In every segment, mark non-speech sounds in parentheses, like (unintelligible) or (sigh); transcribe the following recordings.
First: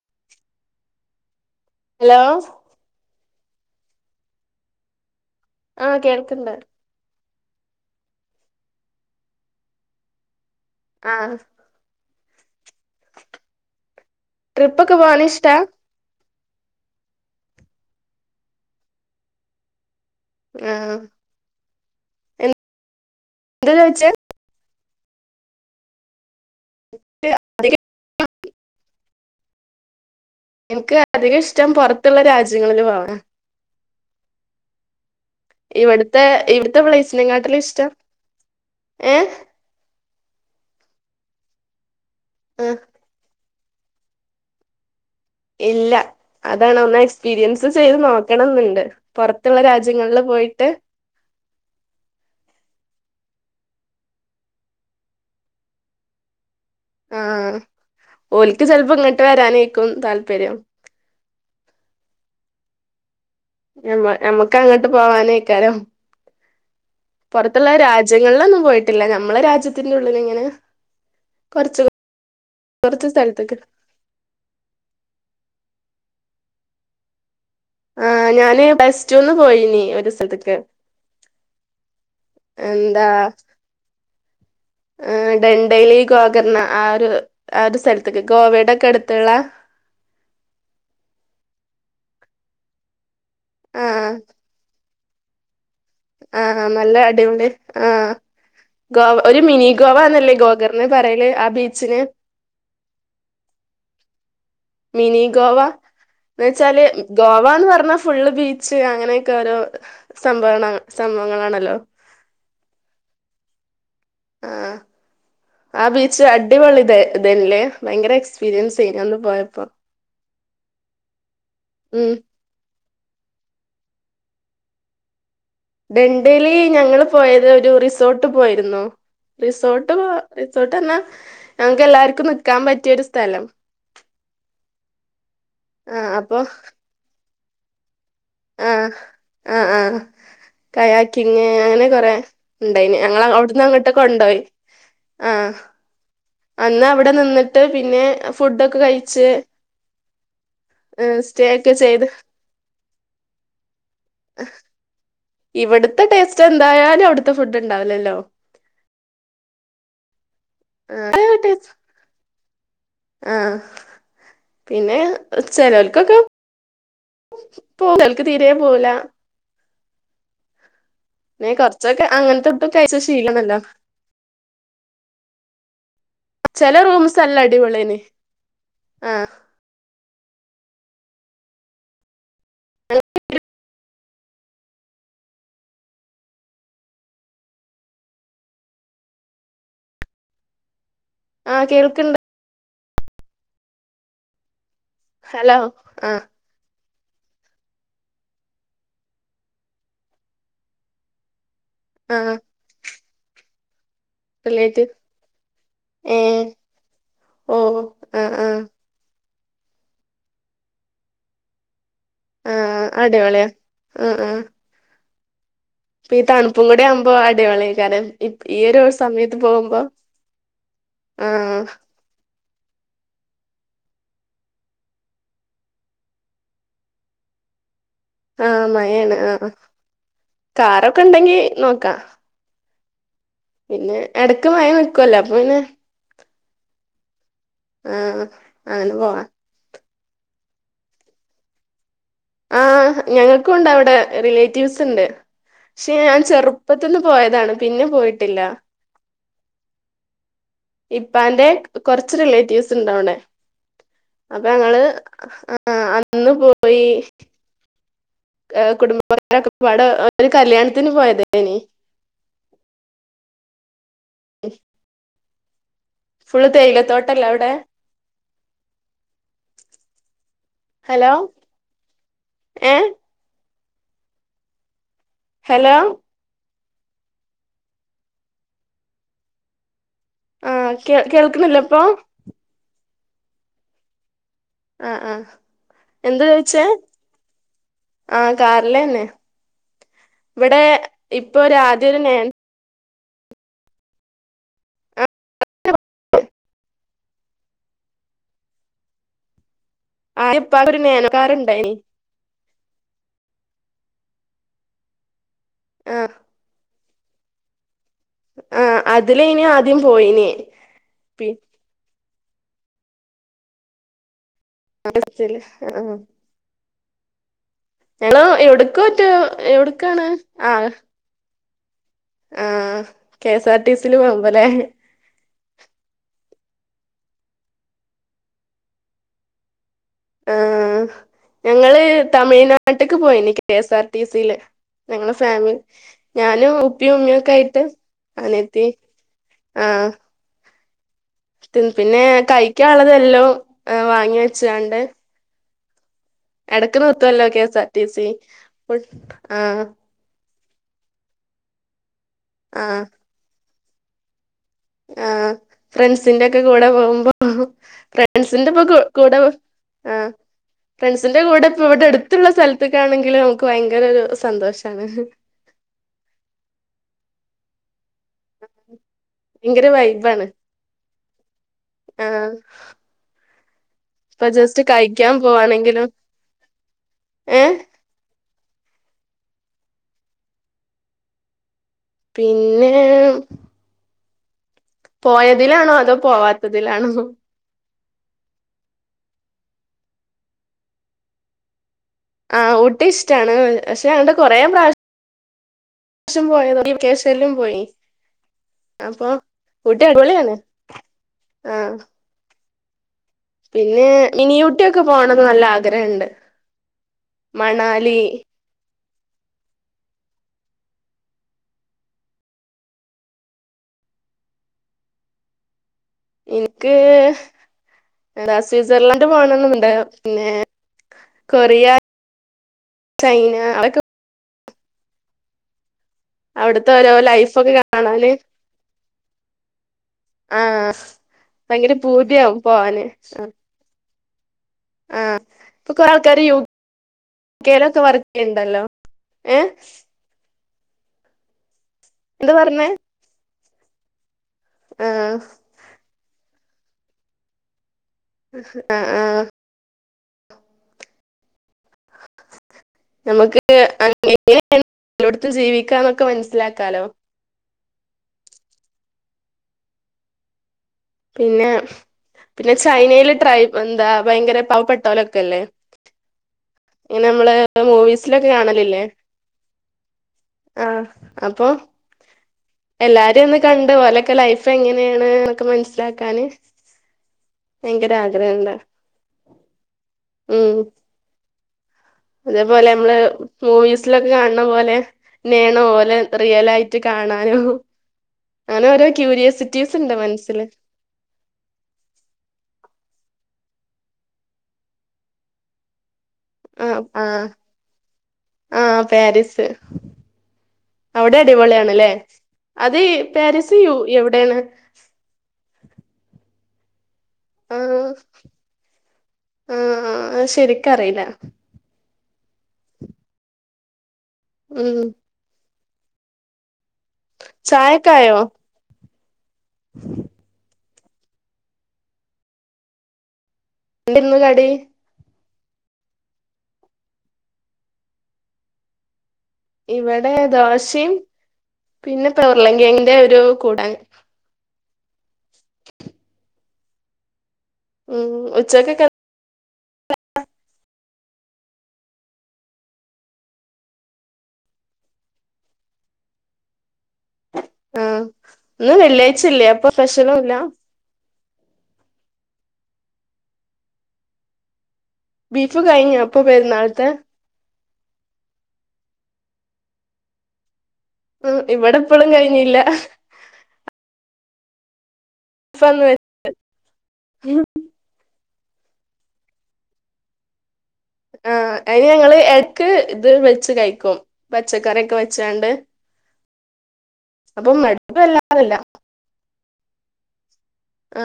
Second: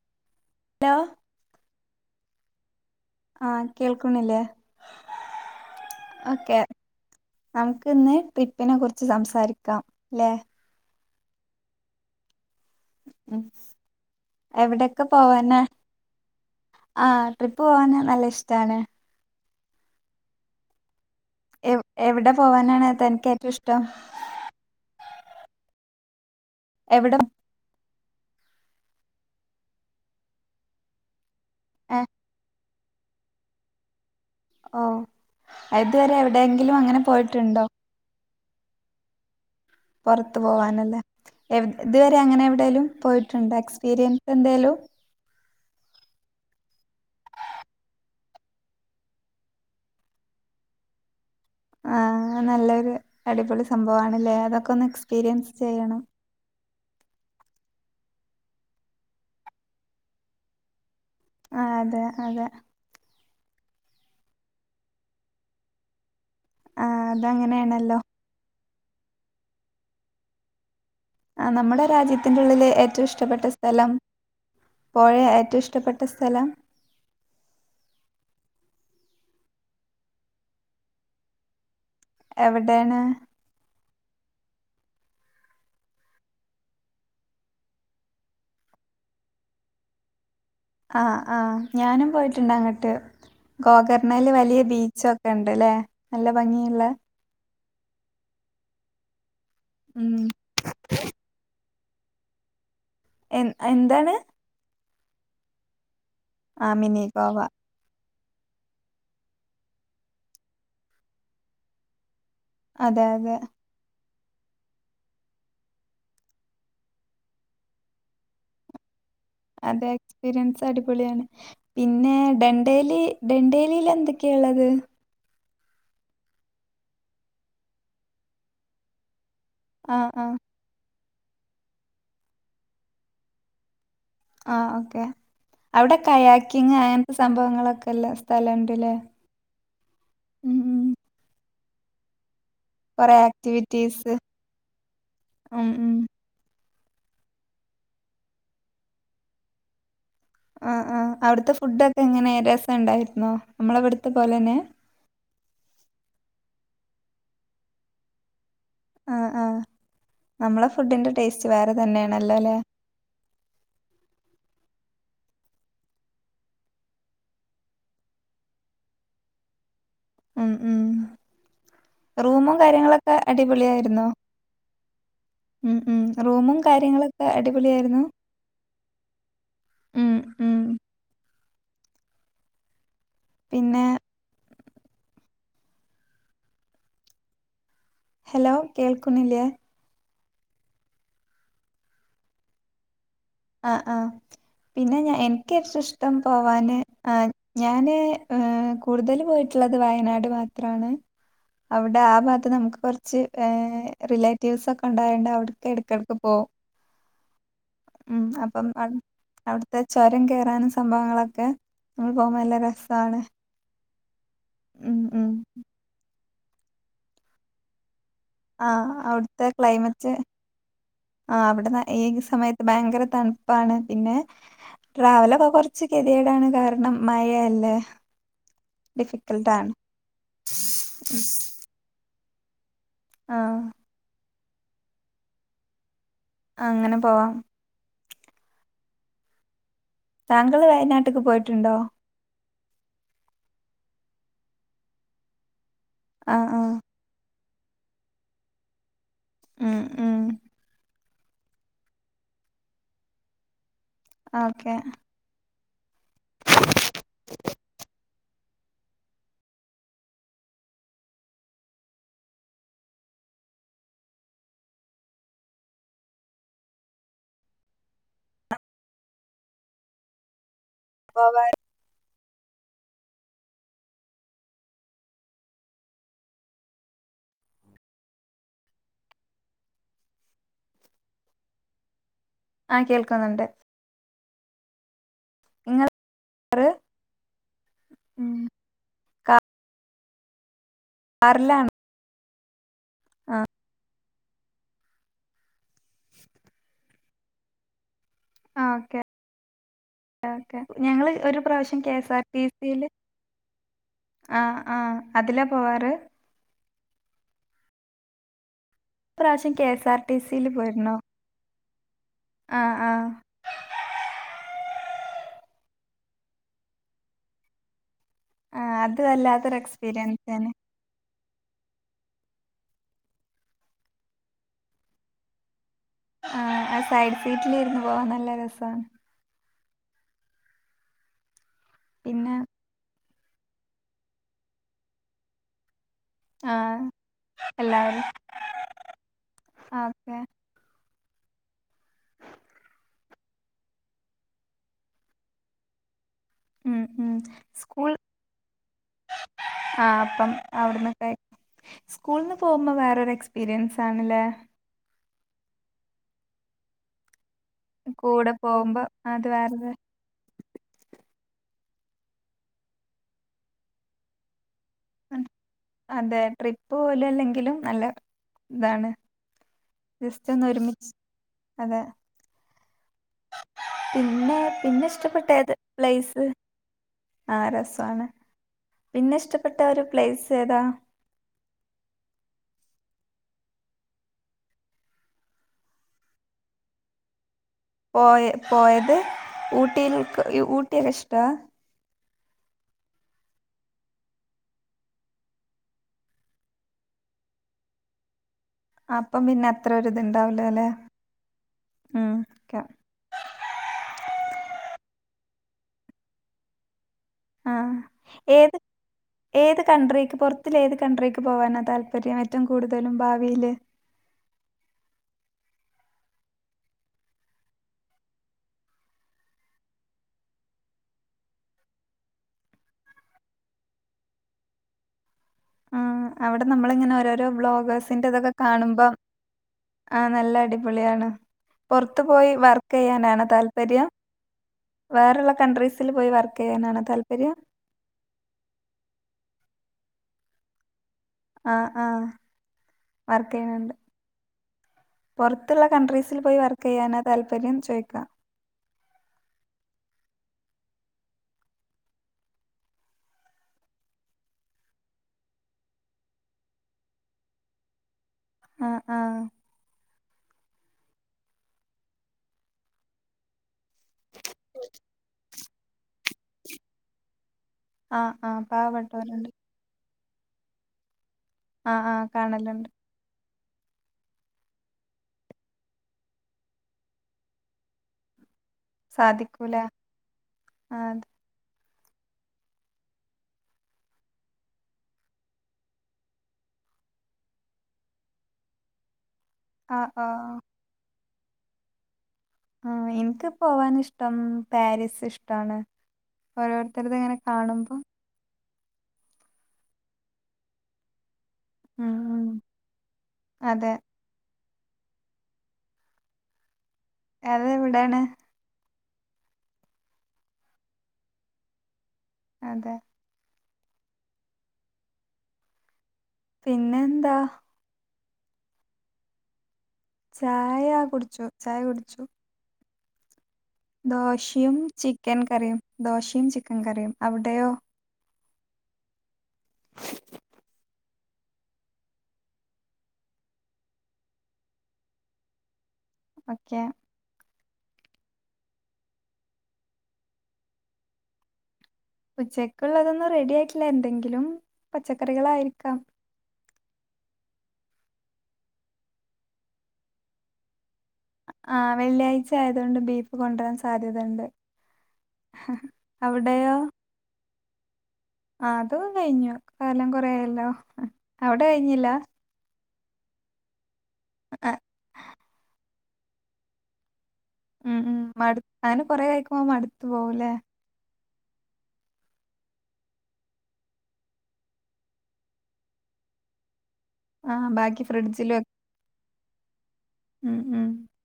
(inaudible) Hello hello ആ കേൾക്കുന്നില്ലേ ആ കേൾക്ക്ണ്ട് നമുക്ക് ഇന്ന് ട്രിപ്പിനെ കുറിച് സംസാരിക്കാം ലെ ആ ട്രിപ്പൊക്കെ എവിടേക്ക് പോവാൻ ഇഷ്ടാ പോകാനാ ആ ട്രിപ്പ് പോകാൻ നല്ല ഇഷ്ട്ടാണ് ആ എവ് എവിടെ പോകാനാണ് തനിക്ക് ഏറ്റവും എന്താ ഇഷ്ട്ടം ചോദിച്ചേ എവിടെ അധികം എനിക്ക് അധികം ഇഷ് ഷ്ട്ടം ഏഹ് പുറത്തുള്ള രാജ്യം രാജ്യങ്ങളിൽ പോകാനാ ഓ ഇതുവരെ എവിടെങ്കിലും ഇവിടുത്തെ അങ്ങനെ പ്ലേസിനെക്കാട്ടിലും പോയിട്ടുണ്ടോ ഇഷ്ടം ഏ പുറത്തു പോവാൻ അല്ലെ എവി ഇതുവരെ അങ്ങനെ ആ എവിടേലും പോയിട്ടുണ്ടോ എക്സ്പീരിയൻസ് എന്തേലും ഇല്ല അതാണ് ഒന്ന് എക്സ്പീരിയൻസ് ചെയ്ത് നോക്കണം എന്ന് ഇണ്ട് പുറത്തുള്ള രാജ്യങ്ങളിൽ പോയിട്ട് ആ നല്ലൊരു അടിപൊളി സംഭവം ആണ്ല്ലേ അതൊക്കെ ഒന്ന് എക്സിപീരിയൻസ് ചെയ്യണം ആ ഓൽക്ക് ചെലപ്പോ ഇങ്ങട്ട് വരാന് ആയിരിക്കും താല്പര്യം ആ അതെ അതെ ഞമ്മ ഞമ്മക്ക് അങ്ങട്ട് പോവാനാ (unintelligible) ആഹ് പൊറത്തുള്ള അതങ്ങനെയാണല്ലോ രാജ്യങ്ങളിൽ ഒന്നും പോയി ഇല്ല ഞമ്മളെ രാജ്യത്തിന്റെ ഉള്ളില് ഇങ്ങനെ ആ നമ്മടെ രാജ്യത്തിന്റെ ഉള്ളില് ഏറ്റവും ഇഷ്ട്ടാപ്പെട്ട സ്ഥലത്ത്ക്ക് സ്ഥലം പോ ഏറ്റോം ഇഷ്ട്ടാ പെട്ട സ്ഥലം ആ ഞാന് പ്ലസ്റ്റൂന്ന് പോയിനി ഒരു സ്ഥലത്തക്ക് എവിടെ ആണ്? ആ ഡെൻഡലി ഗോഗർണ ആ ഒരു ആ ഒരു സ്ഥലത്തെക്ക് ഗോവെടെയൊക്കെ അടുത്തുള്ള ആ ആ ഞാനും പോയിട്ട് ഇണ്ട് അങ്ങട്ട് ഗോകർണേയില് വലിയാ ബീച്ച് ബീച്ച് ഒക്കെ ഇണ്ട് ലേ ആ ആ നല്ല അടിപൊളി ആ ആ ഗോവ ഒരു മിനി ഗോവ ഉം. എന്നല്ലേ ഗോഗാർണയെ പറയണത് ആ ബീച്ചീ- ബീച്ചീനെ എന്താണ് മിനി ഗോവ എന്ന് ആ വച്ചാൽ മിനി ഗോവ എന്ന് പറഞ്ഞാൽ ഫുൾ ബീച്ച് അങ്ങനെ ഓക്കേ ഓരോ സംഭവയാണല്ലോ അതെ അതെ ആ ആ ആ ബീച്ച് അടിപൊളി ഇതായിരുന്നി ലേ ഭയങ്കര എക്സിപിരിൻസ് ആയിരന്നു അന്ന് പോയപ്പോ അതെ എക്സ്പിരിൻസ് അടിപൊളി ആയിരുന്നു ഉം പിന്നെ ടെൻ ലെൻടെനിൽ ലെൻഡനിൽ എന്തൊക്കെയാണ് ഉള്ളത് ലണ്ടനിൽ ഞങ്ങൾ പോയത് റിസോർട്ടിൽ പോയിരിന്നു റിസോർട് ആ ആ റിസോറ്റ് തന്നെ ഞങ്ങക്ക് എല്ലാർക്കും നിക്കാൻ പറ്റിയ ഒരു സ്ഥലം ആ ഓക്കേ അവിടെ ആഹ് കഴിക്കിങ് (unintelligible) അങ്ങനെത്തെ സംഭവങ്ങൾ ഒക്കെ ഉള്ളെ ആ ആ ആ ആ ഉം, ഉം. കായാക്കിങ്ങ് അങ്ങനെക്കുറെ ഉണ്ടായിന് കുറേ ഞാങ്ങളാ അവിടുന്ന് അങ്ങോട്ട് ആക്ടിവിറ്റീസ് കൊണ്ടോയി ആ ഉം ഉം അന്ന് അവിടെ നിന്നിട്ട്പിന്നെ ഫുഡ്‌ ഒക്കെ കഴിച്ച് ആ ആ സ്റ്റേ അവിടുത്തെ ഫുഡ്‌ ഒക്കെ ചെയ്ത് എങ്ങനെയാ രസണ്ടായിരുന്നോ നമ്മള് ഇവിടുത്തെ പോലെ തന്നെയാ ഇവിടുത്തെ ടേസ്റ്റ് എന്താലും അവിടുത്തെ ഫുഡിന് ഉണ്ടാവില്ലല്ലോ ആ ആ നമ്മൾടെ ഫുഡിന്റെ ടേസ്റ്റ് വേറെതന്നെയാണല്ലല്ലെ ആ പിന്നെ ചിലഓൽക്ക് ഒക്കെ എനിക്ക് തീരെ പോകില്ല ഉം ഉം കുറചോക്കെ അങ്ങനത്തെ റൂമും ഒട്ടും കഴിച്ച് കാര്യങ്ങളൊക്കെ ശീലഒന്നുമില്ല അടിപൊളിയായിരുന്നോ ഉം ഉം റൂമും ചെല റൂംസ് കാര്യങ്ങളൊക്കെ എല്ലാ അടിപൊളിയന് അടിപൊളിയായിരുന്നു ആ ഉം ഉം പിന്നെ ഹലോ കേൾക്കുന്നില്ലേ - ആ കേൾക്കിണ്ട് ആ ആ പിന്നെ ഞാ ഹലോ എനിക്ക്ഏറ്റവും ഇഷ്ടം ആഹ് പോവന് ആഹ് ഞാനെ കൂടുതല് പോയിട്ടുള്ളത് വയനാട് മാത്രാണ് അവിടെ ആ ആഹ് ഭാത്ത് നമക്ക് കൊർ ച്ച് ഏഹ് റിലേറ്റ് റിലേറ്റിവ്സൊക്കെ ഉണ്ടായൊണ്ട് അവട്ക്ക് എട്ക്കട്ക്ക് ഏഹ് പോവും ഓ ഉം ആഹ് ആഹ് അപ്പം അൻ അവിട്ത്തെ ചൊരം കേറാനും സംഭാവങ്ങളൊക്കെ നമ്മള് പോകുമ്പോ നല്ല ആഹ് രസാണ് അടിപൊളിയ ഉം ഉം പ്പീ തണുപ്പുംകുടെ ആവുമ്പൊ അടിപൊളിയയ്കാരം ആഹ് അവിട്ത്തെ ക്ലൈമറ്റ് ആഹ് അവടെന്ന ഏത് സമയത്ത് ഭയ്ങ്കരതൺപ്പാണ് പിന്നെ ട്രാവലൊക്കെ കൊർച്ച് കെത്യേടാണ് കാരണം മഴയല്ലേ ആഹ് മഴാണ് ആഹ് ഡിഫിക്കൽട്ടാണ് കാറൊക്കെ ഇണ്ടങ്കി നോക്ക ആഹ് പിന്നെ എട ക്ക് മഴനിക്കൊല്ലോ അപ്പ പിന്നെ അങ്ങനെ പോവാം ആഹ് അങ്ങനെ പോകാം താങ്കള് വയനാട്ട്ക്ക് പോയിട്ടുണ്ടോ ആ ഞങ്ങൾക്കുണ്ടവിടെ റിലേറ്റീവ്സ് ഉണ്ട് പക്ഷേ ഞാൻ ആഹ് ആഹ് ചെറുപ്പത്തിൽ പോയതാണ് പിന്നെ പോയിട്ടില്ല ഉം ഉം ഉപ്പാൻ്റെ കുറച്ച് റിലേറ്റീവ്സ് ഉണ്ട് അവടെ അപ്പൊ ഓക്കെ ഞങൾ ഉം ആ- അന്ന് പോയി (unintelligible) കുടുംബക്കാരൊക്കെ ഒരു കല്യാണത്തിന് പോയതാണ് (unintelligible) ഫുൾ തേയിലത്തോട്ടമല്ലേ അവടെ ഹലോ ഏഹ ഹലോ ആ കേൾക്കുന്നില്ലേ ഇപ്പൊ ആ കേൾക്കുന്നുണ്ട് ആ ആ നിങ്ങൾ എന്തേ ചോദിച്ചേ കാറ് ആ കാറില്ന്നെ ഇവിടേ ഇപ്പൊ രാധ തന്നെ ആ ആ ആ ഓകെ ആ ആദ്യം ഇപ്പാക്ക് ഒരു ഞങൾ നാനോ ഒരു കാറുണ്ടായിനി പ്രാവശ്യം കെഎസ്ആർടിസി യില് ആ ആ അതിലാ പോകാറ് ആ ആ ഒരു അതിലേനി പ്രാവശ്യം കെ ആദ്യം എസ് ആർ ടി പോയിനിയെ സിയില് പോയിരുന്നു ആ ആ (unintelligible) ഞങ്ങളു ആ എവിടേക്കോ അത് മറ്റോ വല്ലാത്തൊരു എവിടെ ആണ് എക്സ്പീരിയൻസ് ആ കെഎസ്ആർടിസി യില് പോവുമ്പോൾ ആ സൈഡ് സീറ്റിൽ ഇരുന്ന് പോവാൻ നല്ല രസമാണ് ആ ഞങ്ങള് പിന്നെ തമിഴ്നാട്ട്ക് പോയി കെഎസ്ആർടിസിയില് ഞങ്ങള് ഫാമിലി ഞാനും ആ ഉപ്പിം, ഉമ്മിം ഒക്കെ ആയിട്ട് എല്ലാവരും അനിയത്തിയും ആ- പിന്നെ കഴിക്കാനുള്ളതെല്ലാം വാങ്ങിവെച്ച് എടക്ക് ഉം ഉം നിർത്തൊല്ലോ K S R T school C. Full ആ അവിടന്നൊക്കെ സ്കൂൾന്ന് പോവുമ്പോ ആഹ് വേറൊരു എക്സ് - സ്പീരിയൻസാണ് ലെ (unintelligible) ആ ഫ്രണ്ട്സിന്റെ ഒക്കെ കൂടെ പോവുമ്പോ- കൂടെ ഫ്രണ്ട്സിന്റെ ഒപ്പം പോകുമ്പോൾ കൂടെ അത് വേറൊരു ആ ഫ്രണ്ട്‌സ്ന്റെ കൂടെ- ഇവിടെ എടുത്തുള്ള സ്ഥലത്തിക്കാണെങ്കിൽ നമുക്ക് ഭയങ്കര ഒരു സന്തോഷ- ഹും അതെ ട്രിപ്പ്‌ പോവല് അല്ലെങ്കിലും നല്ല ഉം. ഇതാണ് ഭയങ്കര വൈബ് ആണ് ജസ്റ്റ് ഒന്ന് ഒരുമിച്ച് അതെ ആ പിന്നെ പിന്നെ കഴിക്കാൻ ഇഷ്ട്ടപ്പെട്ട ഏതാ പോവാണെങ്കിലും പ്ലെയ്സ് ഏഹ് പിന്നെ ഇഷ്ട്ടപ്പെട്ട ഒരു പ്ലൈസ് ഏതാ പിന്നെ പോയതിലാണോ അതോ പോവാത്തതിലാണോ പോയ പോയത് ഊട്ടിയിൽ ഊട്ടിയൊക്കെ ഇഷ്ട്ടാ ആ ഊട്ടി ഇഷ്ട്ടാണ്പക്ഷെ അങ്ങട്ട് കൊറേ പ്രാവ- ശ്യം പോയി വെക്കേഷനിലും പോയി അപ്പൊ അപ്പം പിന്നെ ഊട്ടി അടിപൊളിയാണ് അത്രയൊരുദിണ്ടാവില്ല അല്ലേ ആഹ് ഉം ക്ക പിന്നെ മിനിഊട്ടി ഒക്കെ പോണന്ന് നല്ല ആഗ്രഹണ്ട് ആ മണാലി ഏത് ഏത് കൺട്രിക്ക് പുറത്തുള്ള ഏത് കൺട്രിക്ക് പോവാന താല്പര്യം ഏറ്റവും കൂടുതലും ഭാവിയില് ഇൻക് റസ് സീസർലാൻഡ് പോന്ന്ണ്ട് പിന്നെ കൊറിയ ചൈന അതൊ ആ അവിടെ അവിടുത്തെ ഓരോ നമ്മളിങ്ങനെ ഓരോരോ ലൈഫൊക്കെ വ്ലോഗർസ് കാണാന് ന്റേതൊക്ക കാണുമ്പം ആ നല്ല ആഹ് അടിപൊളിയാണ് ഭയങ്കര പുറത്ത് പോയി പൂതിയാവും വർക്ക്‌ ചെയ്യാനാണോ താല്പര്യം. ആ. വേറെള്ള ഇപ്പോ കൺട്രീസിൽ കുറെ പോയി ആൾക്കാര് യു വർക്ക് ചെയ്യാനാണോ താല്പര്യം? കെ ലൊക്കെ വർക്ക്‌ ചെയ്യ്ണ്ടല്ലോ ആ എന്തു പറഞ്ഞു പിന്നെന്താ പുറത്തുള്ള കൺട്രിസിൽ പോയി വർ ക്കയ്യാനാ താല്പര്യം ചോയ്ക്ക ഹ്‌ ഹ്‌ അ ആ ങ്ങമ്മക്ക് എങ്ങനെയൊക്കെ ആണ് എല്ലോടത്തും ജീവിക്കാനൊക്കെ മനസ്സിലാക്കാലോ ആ ആ പിന്നെ പിന്നെ ചൈനയിൽ ട്രൈ എന്താ ഭയങ്കര പാവപ്പെട്ടോലൊക്കെല്ലേ ഇങ്ങനെ നമ്മള് ആഹ് മൂവീസിലൊക്കെ ആഹ് കാണലില്ലേ പാവപ്പെട്ടവരുണ്ട്. ആഹ്‌ അപ്പോ ആഹ് ആഹ് കാണലുണ്ട്. എല്ലാരിം ഒന്ന് കണ്ടു ഓലൊക്കെ ലൈഫ് എങ്ങനെയാണ്‌ എന്നൊക്കെ മനസ്സി ലാക്കാന് ഭയങ്കര ആഗ്രഹമുണ്ട് സാധിക്കൂല ആ ഇതേ പോലെ നമ്മള് മൂവീസിലൊക്കെ കാണുന്ന പോലെ ഇങ്ങനെയാണോ ഓല് റിയൽ ആയിട്ട് കാണാനും അങ്ങനെ ഓരോ ക്യൂരിയോസിറ്റീ ആഹ് സുണ്ട് ആഹ് മനസ്സില് ആ എനിക്കിപ്പം അതാണ് ഇഷ്ടം കാര്യസ്ഥൻ ഇഷ്ടാണ് ഓരോരുത്തര് ഇതിങ്ങനെ കാണുമ്പം ആ പാരീസ് അവിടെ അടിപൊളിയാണ് അല്ലേ ഉം ഉം അത് ഈ പാരീസ് അതെ യു എവിടെയാണ് അതെവിടാണ് ആ അത് ശരിക്ക് അറിയില്ല അതെ ഉം പിന്നെന്താ ക്കെ ആയോ ചായ കുടിച്ചു ചായ കുടിച്ചു എന്തായിരുന്നു കടി ദോശയും ചിക്കൻ ക കടി ദോശയും ചിക്കൻ കറിയും അവിടെയോ? ഇവിടെ ദോശയും പിന്നെ ഉർള്ൻ കെഴങ്ങിന്റെ ഒരു കൂട്ടാനും- യാ- ഈ ഉച്ചയ്ക്കത് ഉച്ചയ്ക്കുള്ളതൊന്ന് റെഡിയായിട്ടില്ല എന്തെങ്കിലും പച്ചക്കറികൾ ആയിരിക്കാം- ആ ഇന്ന് വെള്ളിയാഴ്ചയല്ലേ അപ്പം സ്പെഷ്ൽ ഇല്ലാ - ആ വെള്ളിയാഴ്ച ആയതുകൊണ്ട് ബീഫ് കൊണ്ടരാൻ സാധ്യതയുണ്ട്- ബീഫ് കഴിഞ്ഞോ അപ്പം പെരുന്നാളത്തെ- അത് കഴിഞ്ഞു കാലം കൊറെ ആയല്ലോ- ഇവിടെ ഇപ്പോളും കഴിഞ്ഞില്ല- അ (unintelligible) (unintelligible) കാലം കൊറെ ആയിക്കുമ്പോ മടുത്തു പോവില്ലേ? ആ അയിന് ഞങ്ങള് എടയ്ക്ക് ഇത് ലും വെച്ച് കയിക്കും പച്ചക്കറിയക്കെ വെച്ചാണ്ട്- ആ അപ്പം ബാക്കി മടുപ്പ് ഫ്രിഡ്ജിലും ഒക്കെ. വരാറില്ല- ഉം, ഉം. ആ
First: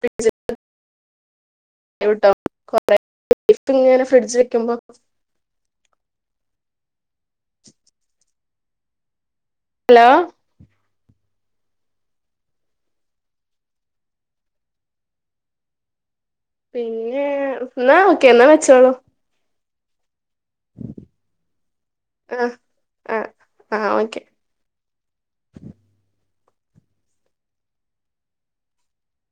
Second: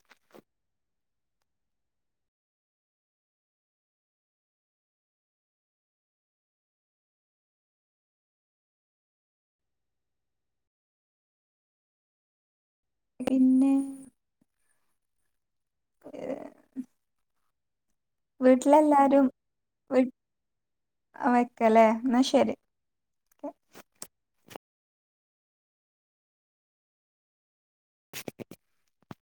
ഫ്രിഡ്ജ്- (unintelligible) എട്ത്തിങ്ങിനെ ഫ്രിഡ്ജ് വയ്ക്കുമ്പോ- ഹലോ പിന്നെ (unintelligible) (unintelligible) എന്നാ ഒക്കെ അല്ലേ വച്ചോളു വീട്ടിലെല്ലാരും (unintelligible) ആഹ് ആഹ് ആഹ് ഓക്കെ (unintelligible) (unintelligible) (unintelligible)